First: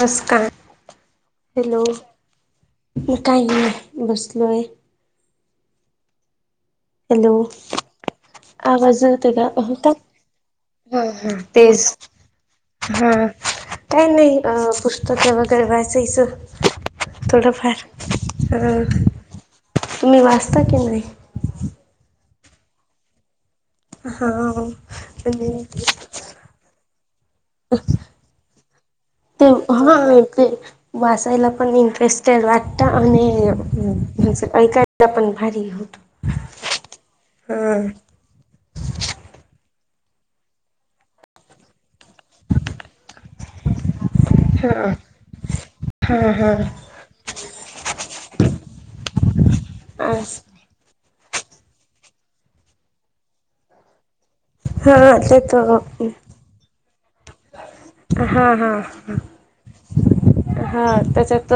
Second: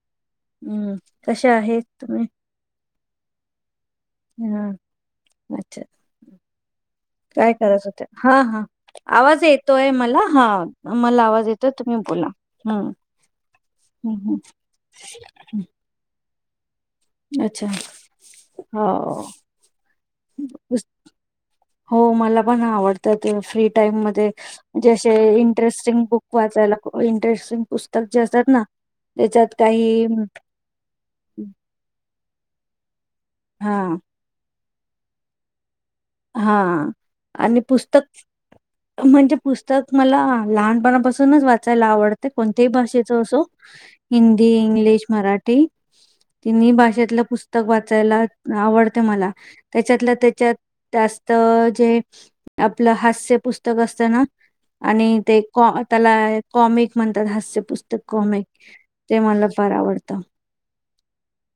नमस्कार हम्म कसे आहेत हॅलो तुम्ही? काही नाही बसलोय हा अच्छा हॅलो काय करात होत्या हा हा आवाज का हो येतोय का मला हा हा मला हा आवाज येतोय तुम्ही तेच बोला. हम्म हा का हम्म हम्म नाही अ पुस्तक वगैर वाचायच हम्म. अच्छा थोडफार हो. तुम्ही वाचता की नाही हो मला पण आवडतात फ्री टाइम म्हाणजेे हा अशे म्हणजे इंटरेस्टिंग बुक वाचायला इंटरेस्टिंग पुस्तक जे असतात ना ते त्याच्यात हा काही हा ते वाचायला पण इंटरेस्ट त्या वाटता आणि हा म्हण सकाळी ऐकायला पण भारी होतो हा आणि पुस्तक म्हणजे पुस्त तर तूम्हाला लहानपणापासूनच वाचायला आवडते कोणत्याही भाषेच असो हिंदी हा इंग्लिश मराठी हा तिन्ही हा भाषेतल पुस्तक वाचायला आवड मला त्याच्यातल त्याच्यात जास्त जे आपल हास्य पुस्तक असत ना त्या आणि हा ते कॉ तर त्याला कॉमिक म्हणतात हास्य पुस्तक कॉमिक हा हा ते मला फार आवडत हा त्याच्यात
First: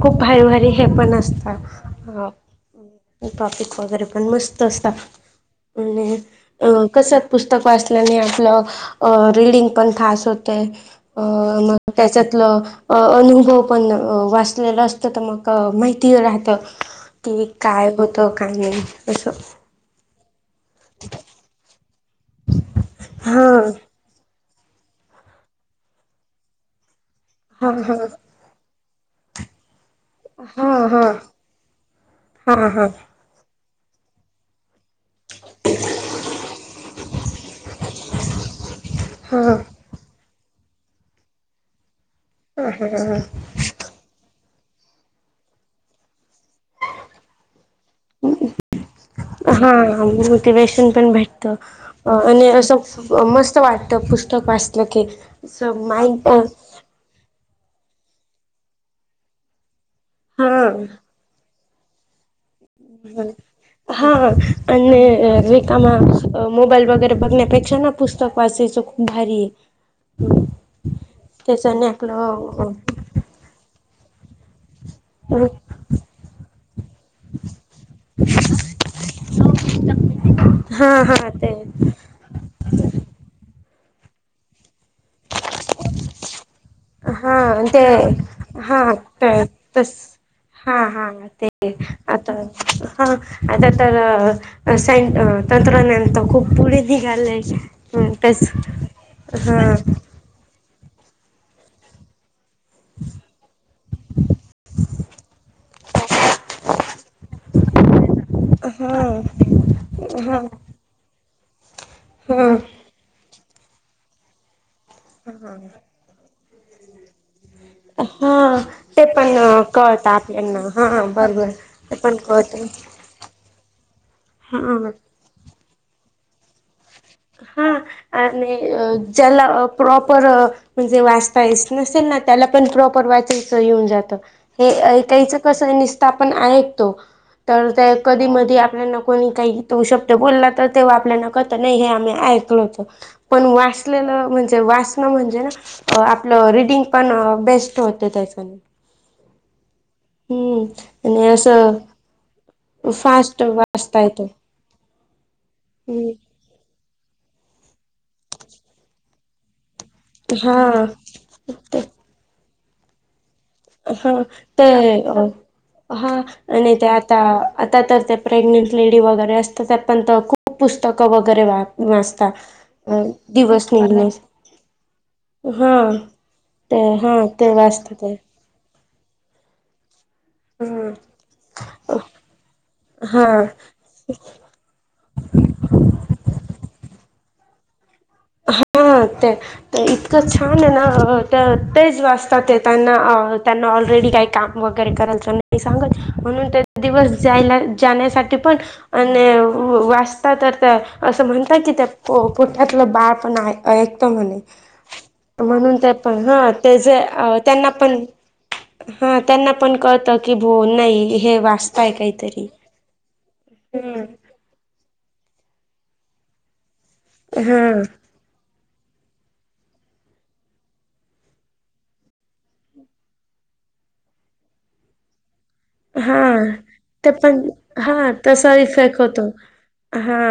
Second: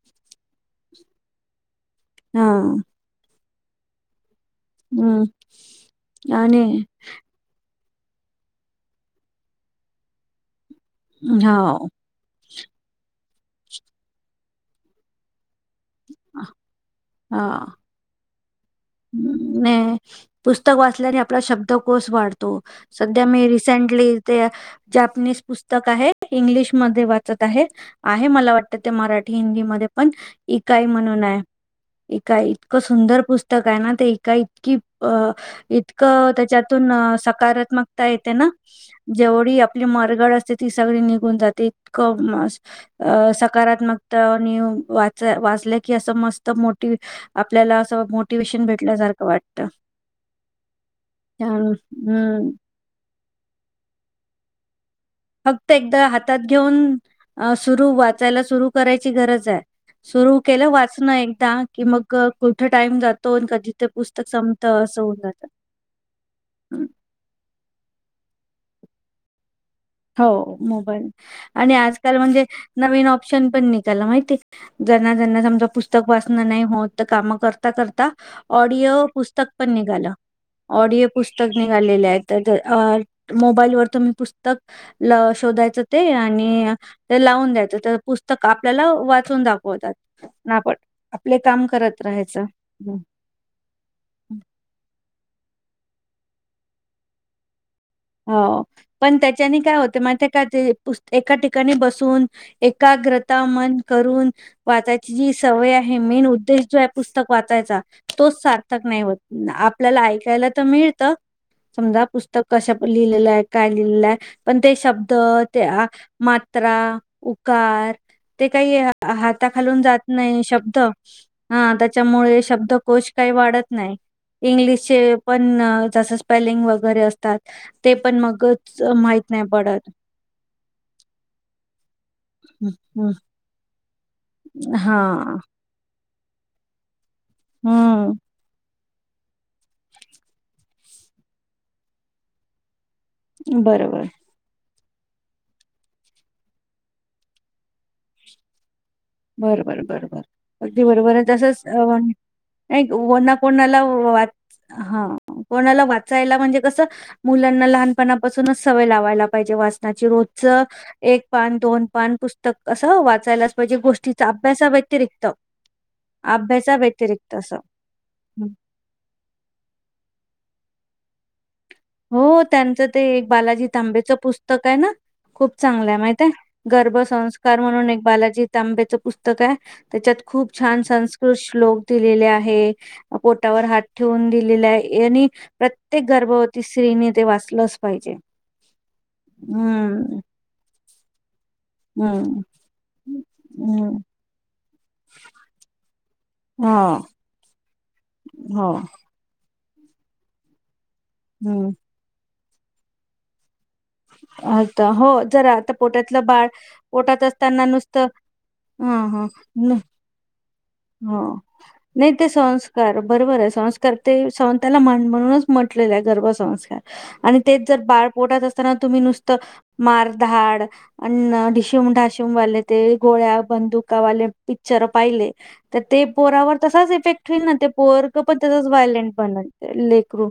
खूप भारीभारी हे पण असत अ हा अ टॉपिक वगैरे पण मस्त नसता हम्म आणि अ आणि कस पुस्तक वाचल्याने आपल अ रीडिंग पण खास होते अ हा मग त्याच्यातल अनुभव पण वाचलेल असत तर मग माहिती राहत की काय होत हम्म् ने पुस्तक वाचल्याने आपला शब्दकोस वाढतो सध्या हा मी रिसेंटली ते जपनीज पुस्तक आहे इंग्लिश मध्ये वाचत आहे हा हा. आहे मला वाट ते मराठी हिंदी मध्ये पण हा इकाय हा म्हणून आहे इकाय हा इतकं सुंदर पुस्तक काय ना तेका इतकी अ इतकं त्याच्यातून सकारात्मकता येते ना हा हा. जेवढी आपली मरगळ असते ती सगळी निघून जाते इतकं सकारात्मकता की अस मस्त मोठी आपल्याला अस हा मोटिवेशन पण भेटत त्यान आणि हम्म. असं मस्त वाटत पुस्तक वाचत फक्त एकदा हातात घेऊन सुरू वाचायला सुरु करायची गरज आहे सुरू केलं हा वाचणं एकदा कि मग कुठं टाईम जातो आणि कधी ते हा पुस्तक संपतं आणि असं होऊन जातं. रिकामा मोबाईल वगैरे बघ त्यापेक्षा ना पुस्तक वाचायचं खूप भारी आहे हो मोबाईल आणि त्याच्याने आजकाल म्हणजे आपलं नवीन ऑप्शन पण निघाला माहिती जना जना समजा पुस्तक वाचणं नाही होत काम करता करता ऑडिओ पुस्तक पण निघाला हा ऑडिओ हा पुस्तक ते पण निघाला पुस्तक ल शोधायच ते लावून हा ते द्यायचं पुस्तक आपल्याला हा ते वाचून दाखवतात तस नाण हा हा ते आता हा आता तर स स्वतंत्रज्ञान खूप पुढे निघालेय हो पण त्याच्याने काय होते माहित का ते एका ठिकाणी बसून एकाग्रता मन करून वाचायची जी सवय आहे मेन उद्देश जो आहे पुस्तक वाचायचा तोच सार्थक नाही हा होत आपल्याला ऐकायला तर मिळत समजा पुस्तक कशाण लिहिलेलं आहे काय लिहिलेलं आहे पण ते शब्द ते मात्रा उकार हा ते हा काही ते पण हाताखा जात कळतं नाही आपल्याना शब्द हा बरोबर हा ते पण त्याच्यामुळे कळत शब्दकोश काही वाढत नाही हा इंग्लिशचे पण जसं स्पेलिंग वगैरे असतात हा ते पण आणि मगच माहित नाही ज्याला पडत प्रॉपर म्हणजे वाचता यच नसेल ना त्याला पण हम्म, प्रॉपर हम्म. वाचायचं येऊन जात हा हेऐकायचं कसं निस्थापन आहे तो तर ते कधी हम्म मधी आपल्याना कोणी काही तो शब्द बोलला तर तेव्हा आपल्याना कत नाही हे मी ऐकलं होतं पण वाचलं बरोबर ना मी वाचलं म्हणजे आपलं रीडिंग पण बेस्ट होते त्या बरोबर बरोबर अगदी बरोबर आहे आणि तसच असं अ नाही कोना फास्ट कोणाला वाचता येतं. वाच हा कोणाला हम्म वाचायला म्हणजे कसं मुलांना लहानपणापासूनच सवय लावायला पाहिजे वा ना रोजच हा एक पान ते दोन पान पुस्तक असं वाचायलाच पाहिजे. हा गोष्टीचा ते अभ्यासा अ. व्यतिरिक्त. हा आणि अभ्यासा ते आता व्यतिरिक्त असं. आता तर ते प्रेग्नेंट लेडी वगैरे असत त्या पण खूप. पुस्तकं वगैरे वा वाचता हो त्यांचं ते अ एक बालाजी दिवस तांबेचं निघण्यास पुस्तक आहे ना. खूप हा चांगलं आहे माहित आहे, ते हा ते गर्भसंस्कार म्हणून वाचत एक ते बालाजी तांबेचं पुस्तक आहे. त्याच्यात खूप छान संस्कृत श्लोक दिलेले आहे, हा पोटावर हात ठेवून दिलेले आहे. यांनी प्रत्येक गर्भवती स्त्रीने ते वाचलंस हा ते इतकं छान आहे ना. तर तेच हम्म. वाचतात ते त्यांना त्यांना हम्म ऑलरेडी काही काम वगैरे करायचं नाही सांगत म्हणून हा दिवस जायला जाण्यासाठी पण हो आणि वा वाचता तर त्या असं म्हणतात हम्म की, त्या पो पोट्यातलं बाळ पन हाय. ऐकत म्हणे आता हो जरा आता म्हणून ते पण पोटातलं बाळ हा ते जे पोटात असताना त्यांना पण नुसतं ह हा त्यांना पण ह कळत की. भो नाही हो हे वाचताय नाही ते काहीतरी संस्कार बरोबर आहे, संस्कार ते संताला मा मान म्हणूनच. म्हटले गर्भसंस्कार आणि तेच जर हां बाळ पोटात असताना. तुम्ही नुसतं मार धाड अ् ढिशम ढाशीम वाल ते गोळ्या बंदूक. वाले पिक्चर पाहिले. तर ते हां पोहरावर तसाच ते इफेक्ट पण होईल ना ते पोर हां पण तसा तसाच इफेक्ट व्हायलेंट होतो पण हा लेकरू.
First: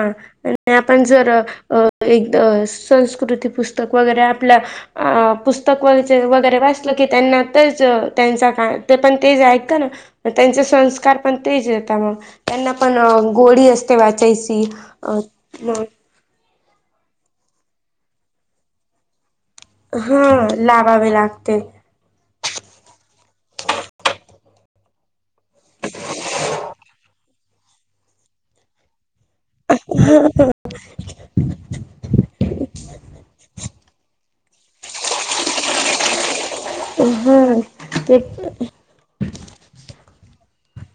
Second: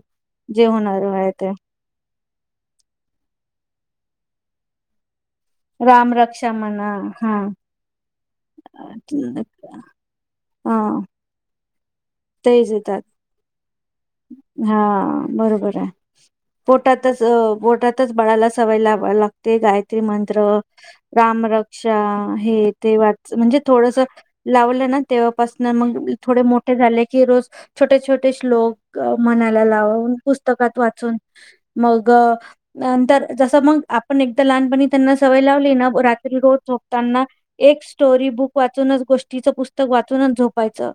जे होणार आहे ते. त संस्कृती पुस्तक वगैरे आपल्या आ. पुस्तक वग राम रक्षा वगैरे म्हणा वाचलं की, त्यांना हा. तेच. त्यांच काय ते पण तेज ऐका ना त्यांचे हा संस्कार पण तेज आहेत. त्यामुळे त्यांना तेच पण येतात गोडी असते वाचायची हा अ बरोबर म. आहे. पोटातच पोटातच बाळाला सवय लावा लागत. ते गायत्री मंत्र हा लावावे राम लागते रक्षा हे ते वाच म्हणजे थोडस. लावलं ना तेव्हापासून मग थोडे मोठे झाले की रोज छोटे छोटे श्लोक. मनाला लावून पुस्तकात वाचून मग. नंतर जसं मग आपण एकदा लहानपणी त्यांना सवय लावली ना रात्री रोज झो त्यांना हा एक ते स्टोरी बुक वाचूनच गोष्टीचं पुस्तक वाचूनच झोपायचं.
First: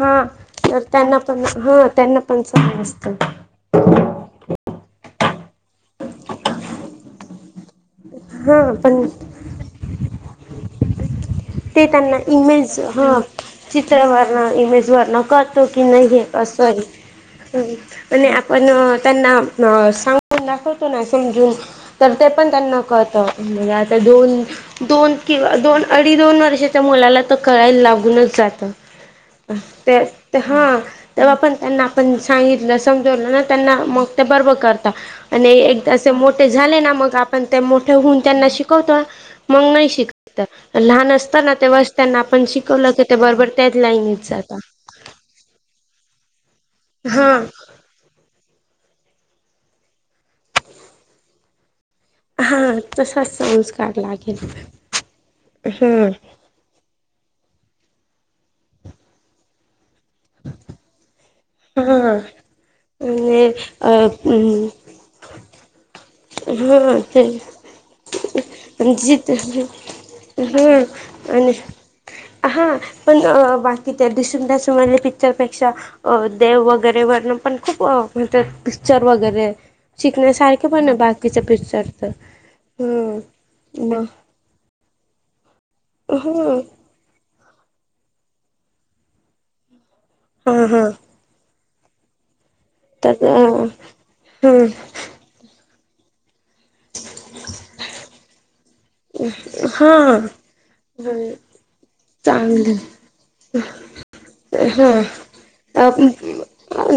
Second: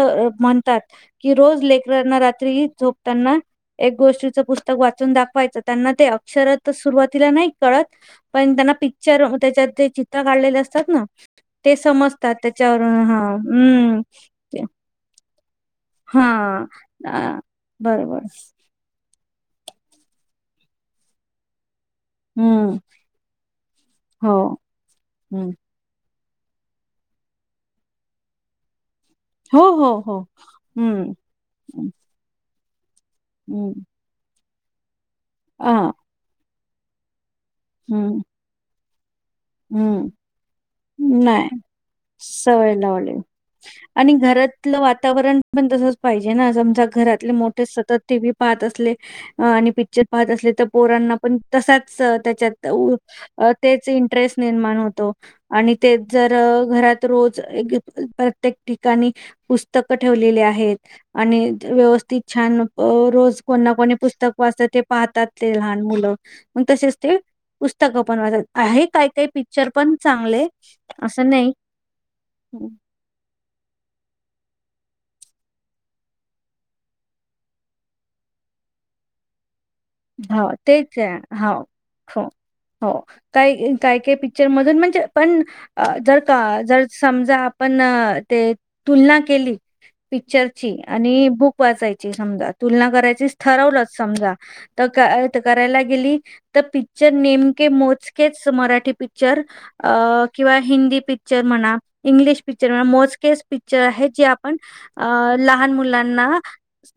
हा तर म्हणतात त्यांना की, पण रोज हा लेकरना त्यांना रात्री. पण चांगलं असतं झोपताना एक गोष्टीच पुस्तक वाचि वाचून दाखवायच त्यांना ते अक्षर सुरुवातीला नाही कळत. पण हा त्यांना पण पिक्चर त्याच्या ते चित्र काढलेले असतात ना. ते त्यांना समजतात इमेज त्याच्यावरून हा हम्म चित्रवरण ते- इमेज कळ की नाही हा सॉरी अ बरोबर म्ह आपण त्यांना. अ सांगून दाखवतो नाही समजून. तर ते पण हम्म त्यांना कळत आता हो दोन दोन हम्म किंवा दोन. अ दोन वर्षाच्या मुलाला त कळायला लागूनच जात. हो हो हो हा हम्म तेव्हा पण त्यांना आपण सांगितलं. समजलं ना मग त्यांना हम्म ते बर्ब कर हा आणि असे मोठे झाले ना मग आप पण ते मोठे होऊन हम्म त्यांना शिकवतो. मग नाही हम्म शिकवत. नाही सवय की ते लावलेल बरोबर त्याच आणि लाईनीत जाता घरातलं वातावरण पण तसच पाहिजे. समजा घरातले हा मोठे सतत टी व्ही पाहत असले आणि पिक्चर पाहत असले तर पोरांना पण तसाच. स त्याच्यात हा तसाच ते जे संस्कार लागेल निर्माण होतो आणि तेच हम्म जर घरात रोज. एक एक प्रत्येक ठिकाणी पुस्तकं ठेवलेली आहेत. आणि हा व्यवस्थित छान रोज आणि कोणना अ कोणी पुस्तक वाचत ते पाहतात ते लहान मुलं मग तसेच ते पुस्तक पण वात आहेत ह असं आणि नाही. हां पण बाकी त्या दिसूनसून पिक्चरपेक्षा अ देव वगैरे वण पण खूप म्हण पिक्चर वगैरे हो शिकण्यासारखे पण तेच आहे बाकीचे हो पिक्चर तर हो हो हम्म का काय मग काय पिक्चर मधून म्हणजे पण जर का ह जर समजा पण ते तुलना केली हा पिक्चरची हा आणि बुक वाचायची समजा तुलना तर करायचीच ठरवलच समजा हा तर क करायला गेली तर पिक्चर नेमके मोजकेच मराठी पिक्चर हा किंवा हिंदी पिक्चर म्हणा इंग्लिश पिक्चर चांगलं म्हणा मोजकेच पिकच्चर हे जे आपण लहान अ मुलांना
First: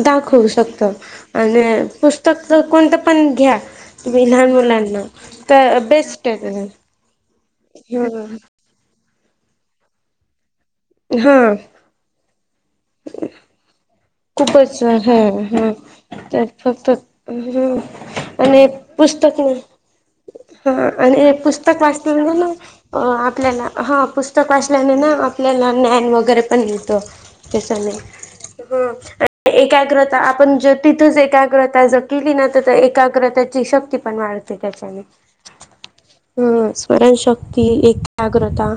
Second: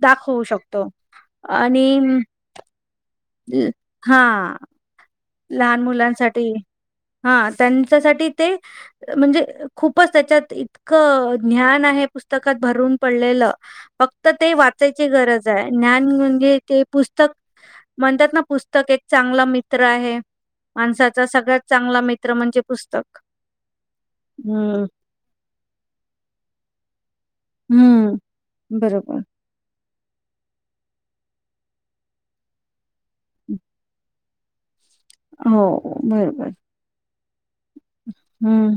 दाखवू शकतो आणि पुस्तक कोणतं पण घ्या तुम्ही हां. लहान मुलांना तर लहान बेस्ट मुलांसाठी आहे त हा त्यांच्यासाठी ते म्हणजे खूपच त्याच्यात ते इितकं हा ज्ञान आहे पुस्तकात भरून पडलेलं फक्त ते खूपच हा वाचायची गरज आहे हा ज्ञान तर म्हणजे ते फक्त पुस्तक ह म्हणतात ना आणि पुस्तक एक पुस्तक चांगला मित्र आहे हा माणसाचा आणि सगळ्यात पुस्तक चांगला वाचल्या मित्र ना म्हणजे पुस्तक आपल्याला हा पुस्तक हम्म वाचल्याने ना आप त्याला ज्ञान वगैरे पण येतो त्याच्याने हम्म बरोबर ह एकाग्रता आपण जर तिथंच एकाग्रता जर केली ना तर तर एकाग्रताची शक्ती पण वाढते त्याच्याने हो बरोबर हा स्मरण शक् ती एकाग्रता हम्म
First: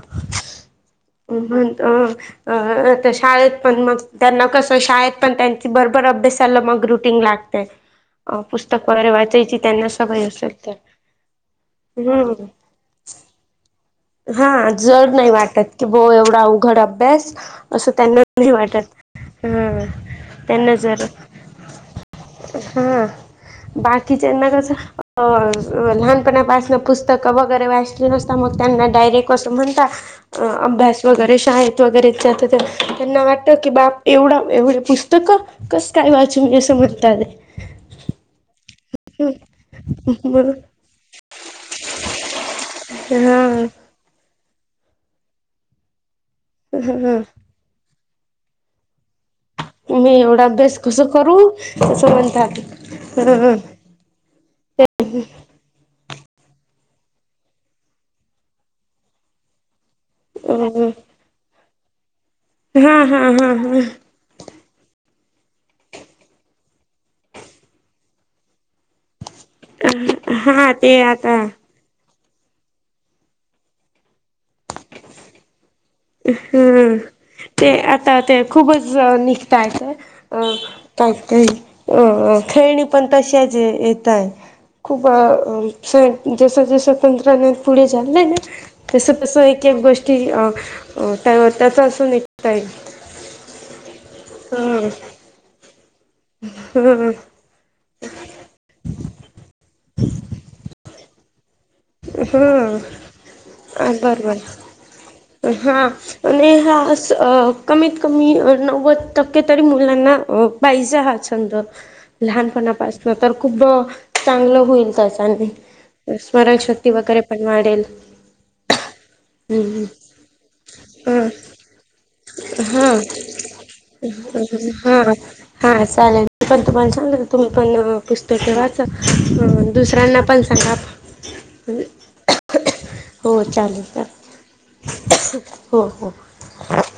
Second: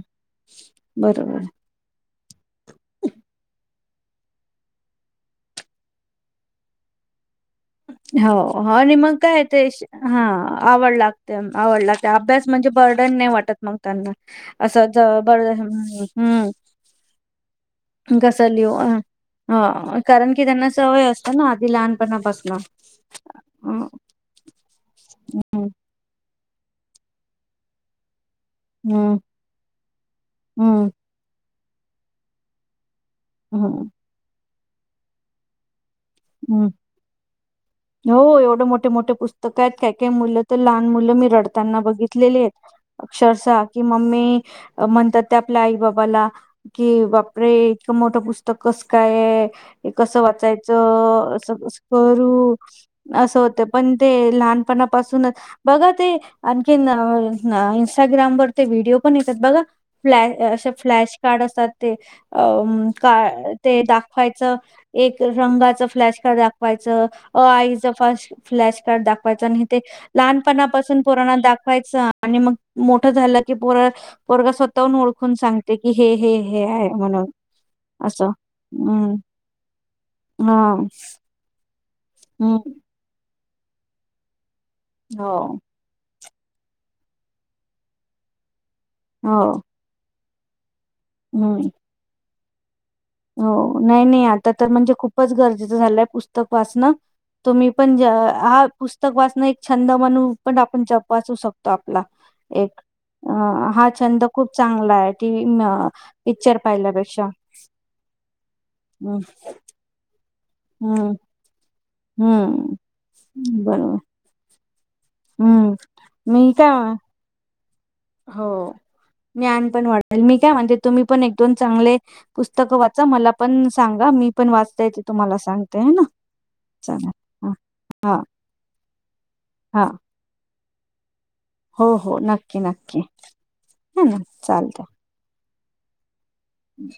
बरोबर अ अ आता शाळेत पण मग त्यांना कसं शाळेत पण त्यांची बरोबर अभ्यासला मग ग्रुटिंग लागते हो अ हो पुस्तक आणि वगैरे मग काय वाचायची ते त्यांना हा सवय असेल तर आवड लागते आवड लागते अभ्यास हम्म म्हणजे बर्डन नाही वाटत मग त्यांना हा असं ज जड नाही बर वाटत की बो एवढा हम् अवघड अभ्यास असं त्यांना नाही घसरली अ वाटत. हा ह कारण की त्यांना सवय असत ना आधी लहानपणापासून हा हम्म बाकीच्याना कस अ हम्म लहान पुस्तकं वगैरे वाचले नसताग त्यांना डायरेक्ट असं म्हणता हम्म अभ्यास वगैरे शाळेत वगैरे त्या तर ते त्यांना वाटतं की हम्म बाप एवढं एवढे पुस्तकं कस काय वाचून असं म्हणतात आहे ह हो एवढं मोठे मोठे पुस्तक आहेत काय काय मुलं मग तर लहान मुलं मी रडताना बघितलेले आहेत अक्षरशः जनं कि मम्मी म्हणतात ते आपल्या आई बाबाला की ह बापरे मोठं पुस्तक कस कायय मी कसं एवढा वाचायचं अभ्यास कस करू असं करू अस होत म्हणतात पण ते ह लहानपणापासूनच बघ ते आणखी इनस्टाग्राम वर ते व्हिडिओ पण येतात बघा फ्लॅश असे हा फ्लॅश कार्ड असतात ते अ का हा हा ते दाखवायचं एक रंगाच फ्लॅश कार्ड दाखवायचं आईच फ फ्लॅश कार्ड दाख आणि ते हा हा ते लहानपणापासून आता पुरणात दाखवायच आणि मग मोठं झालं की पोर पोरगा स्वतःहून ओळखून सांग हम ते आता असं ते खूपच हम्म निघतय ते अ हा काहीतरी अ हम्म खेळणी पण तशाच येतय खूप हो जस जसं तंत्रज्ञान पुढे झालंय ना तसं हो तसं एक एक गोष्टी त्या हम्म त्याचा असून एक हो नाही नाही आता तर म्हणजे खूपच गरजेचं झालंय पुस्तक वाचणं तुम्ही पण जेव्हा हा पुस्तक वाचणं एक छंद म्हणू पण आपण चप वाचू शकतो आपला ह एक अ हा छंद खूप चांगलाय टी व्ही हा म पिक्चर पाहिल्यापेक्षा क मी नव्वद हं, टक्के तरी मुलांना अं पाहिजे हं, हा छंद लहान हं. पणा पासन तर खूप द बरोबर. चांगलं होईल त्याचं आणि हं. मी स्मरण श काय पण वाढेल. हो. ज्ञान पण वाढेल मी काय म्हणते तुम्ही पण ह एक दोन चांगले पुस्तक हा वाचा मला पण सांगा मी पण वाचतय ते हा तुम्हाला सांगते हा ह ना चालेल मी पण तुम्हाला चला ह हा. अं दुसऱ्यांना पण सांगा हो, हो. नक्की, नक्की. हो चालेल हा ना चालेल हो हो. हम्म.